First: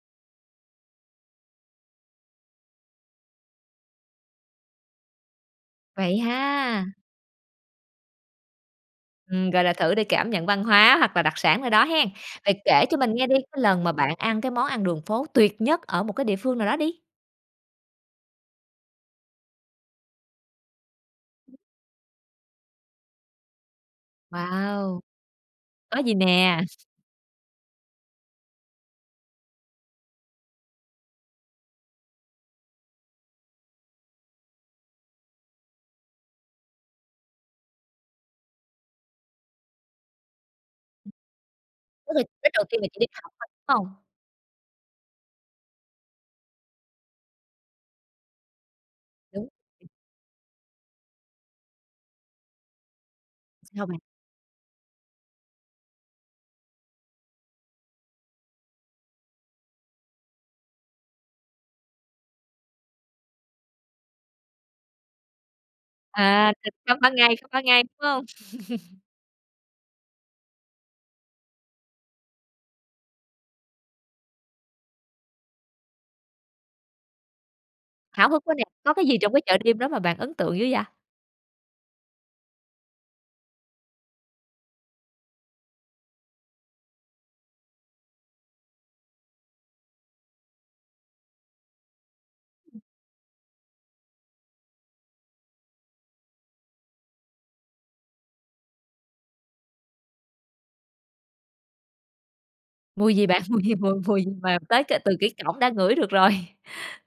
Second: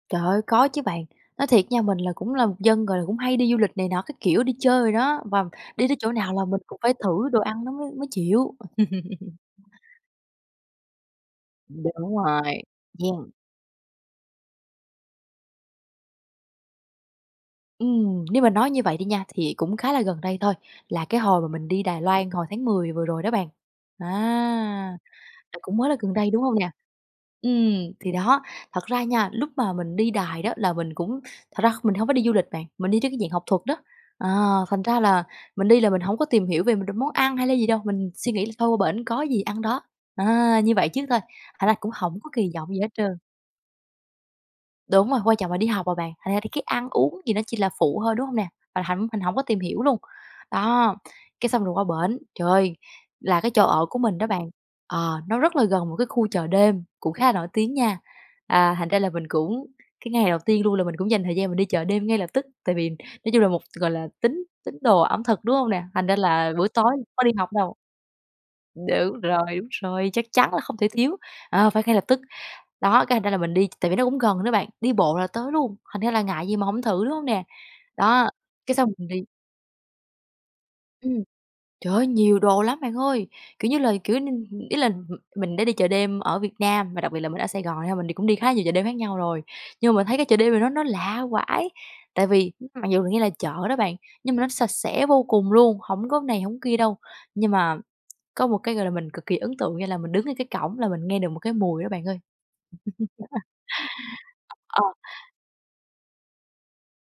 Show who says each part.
Speaker 1: Trời ơi, có chứ bạn. Nói thiệt nha mình là cũng là một dân, gọi là, cũng hay đi du lịch này nọ, các kiểu, đi chơi đồ đó, và đi tới chỗ
Speaker 2: Vậy
Speaker 1: nào là mình cũng
Speaker 2: ha!
Speaker 1: phải thử đồ ăn nó mới mới chịu.
Speaker 2: Ừm, gọi là, thử để cảm nhận văn hóa hoặc là đặc sản ở
Speaker 1: Ừm,
Speaker 2: đó hen?
Speaker 1: đúng rồi,
Speaker 2: Vậy kể cho mình nghe
Speaker 1: yeah.
Speaker 2: đi, cái lần mà bạn ăn cái món ăn đường phố tuyệt nhất ở một cái địa phương nào đó đi.
Speaker 1: Ừm, nếu mà nói như vậy đi nha, thì cũng khá là gần đây thôi, là cái hồi mà mình đi Đài Loan, hồi tháng 10 vừa rồi đó bạn, à,
Speaker 2: Wow!
Speaker 1: à, cũng mới là
Speaker 2: Có
Speaker 1: gần
Speaker 2: gì
Speaker 1: đây, đúng hông
Speaker 2: nè?
Speaker 1: nè? Ừm, thì đó, thật ra nha, lúc mà mình đi Đài đó là mình cũng thật ra kh mình hông có đi du lịch bạn, mình đi trên cái dạng học thuật đó. À, thành ra là mình đi là mình hổng có tìm hiểu về m đ món ăn hay là gì đâu, mình suy nghĩ là thôi qua bển có gì ăn đó. À, như vậy trước
Speaker 2: Ừm.
Speaker 1: thôi, thành ra cũng
Speaker 2: Tức
Speaker 1: hổng
Speaker 2: là
Speaker 1: có kỳ
Speaker 2: đích đầu
Speaker 1: vọng gì
Speaker 2: tiên
Speaker 1: hết
Speaker 2: là chỉ đi
Speaker 1: trơn.
Speaker 2: học thôi, đúng hông?
Speaker 1: Đúng rồi, quan trọng là đi học mà bạn, thành ra thì cái ăn uống thì nó chỉ là phụ thôi, đúng hông nè? Mà thậm mình hổng có
Speaker 2: Đúng.
Speaker 1: tìm hiểu luôn. Đó, cái xong rồi qua bển, trời ơi, là cái chỗ ở
Speaker 2: Sao
Speaker 1: của
Speaker 2: bạn?
Speaker 1: mình đó bạn, ờ, nó rất là gần một cái khu chợ đêm, cũng khá là nổi tiếng nha. À, thành ra là mình cũng cái ngày đầu tiên luôn là mình cũng dành thời gian mình đi chợ đêm ngay lập tức, tại vì nói chung là một, gọi là, tín tín đồ ẩm thực, đúng hông nè? Thành ra là
Speaker 2: À,
Speaker 1: buổi
Speaker 2: ừ,
Speaker 1: tối
Speaker 2: cấm ban
Speaker 1: có đi
Speaker 2: ngày
Speaker 1: học
Speaker 2: ban
Speaker 1: đâu.
Speaker 2: ngày, đúng hông?
Speaker 1: Đúng rồi, đúng rồi, chắc chắn là không thể thiếu, ờ, phải ngay lập tức. Đó, cái thành ra là mình đi tại vì nó cũng gần nữa bạn, đi bộ là tới luôn, thành ra là ngại gì mà hổng thử, đúng hông nè?
Speaker 2: Hảo
Speaker 1: Đó,
Speaker 2: hức quá nè,
Speaker 1: cái xong
Speaker 2: có cái
Speaker 1: mình
Speaker 2: gì
Speaker 1: đi.
Speaker 2: trong cái chợ đêm đó mà bạn ấn tượng dữ vậy?
Speaker 1: Ừm. Trời ơi, nhiều đồ lắm bạn ơi, kiểu như là, kiểu như, ừm, ý là m mình đã đi chợ đêm ở Việt Nam và đặc biệt là mình ở Sài Gòn nha, mình đi cũng đi khá nhiều chợ đêm khác nhau rồi, nhưng mà mình thấy cái chợ đêm này nó nó lạ vãi. Tại vì
Speaker 2: Ừm.
Speaker 1: mặc dù nghe là chợ đó bạn, nhưng mà nó sạch sẽ vô cùng luôn, hổng có này, hổng kia đâu, nhưng mà có một cái, gọi là, mình cực kỳ ấn tượng nghĩa là mình đứng ngay cái cổng là mình nghe được một cái mùi đó bạn ơi.
Speaker 2: Mùi gì bạn? Mùi gì? Mùi mùi gì mà
Speaker 1: Ờ,
Speaker 2: tới
Speaker 1: ờ.
Speaker 2: cả từ cái cổng đã ngửi được rồi?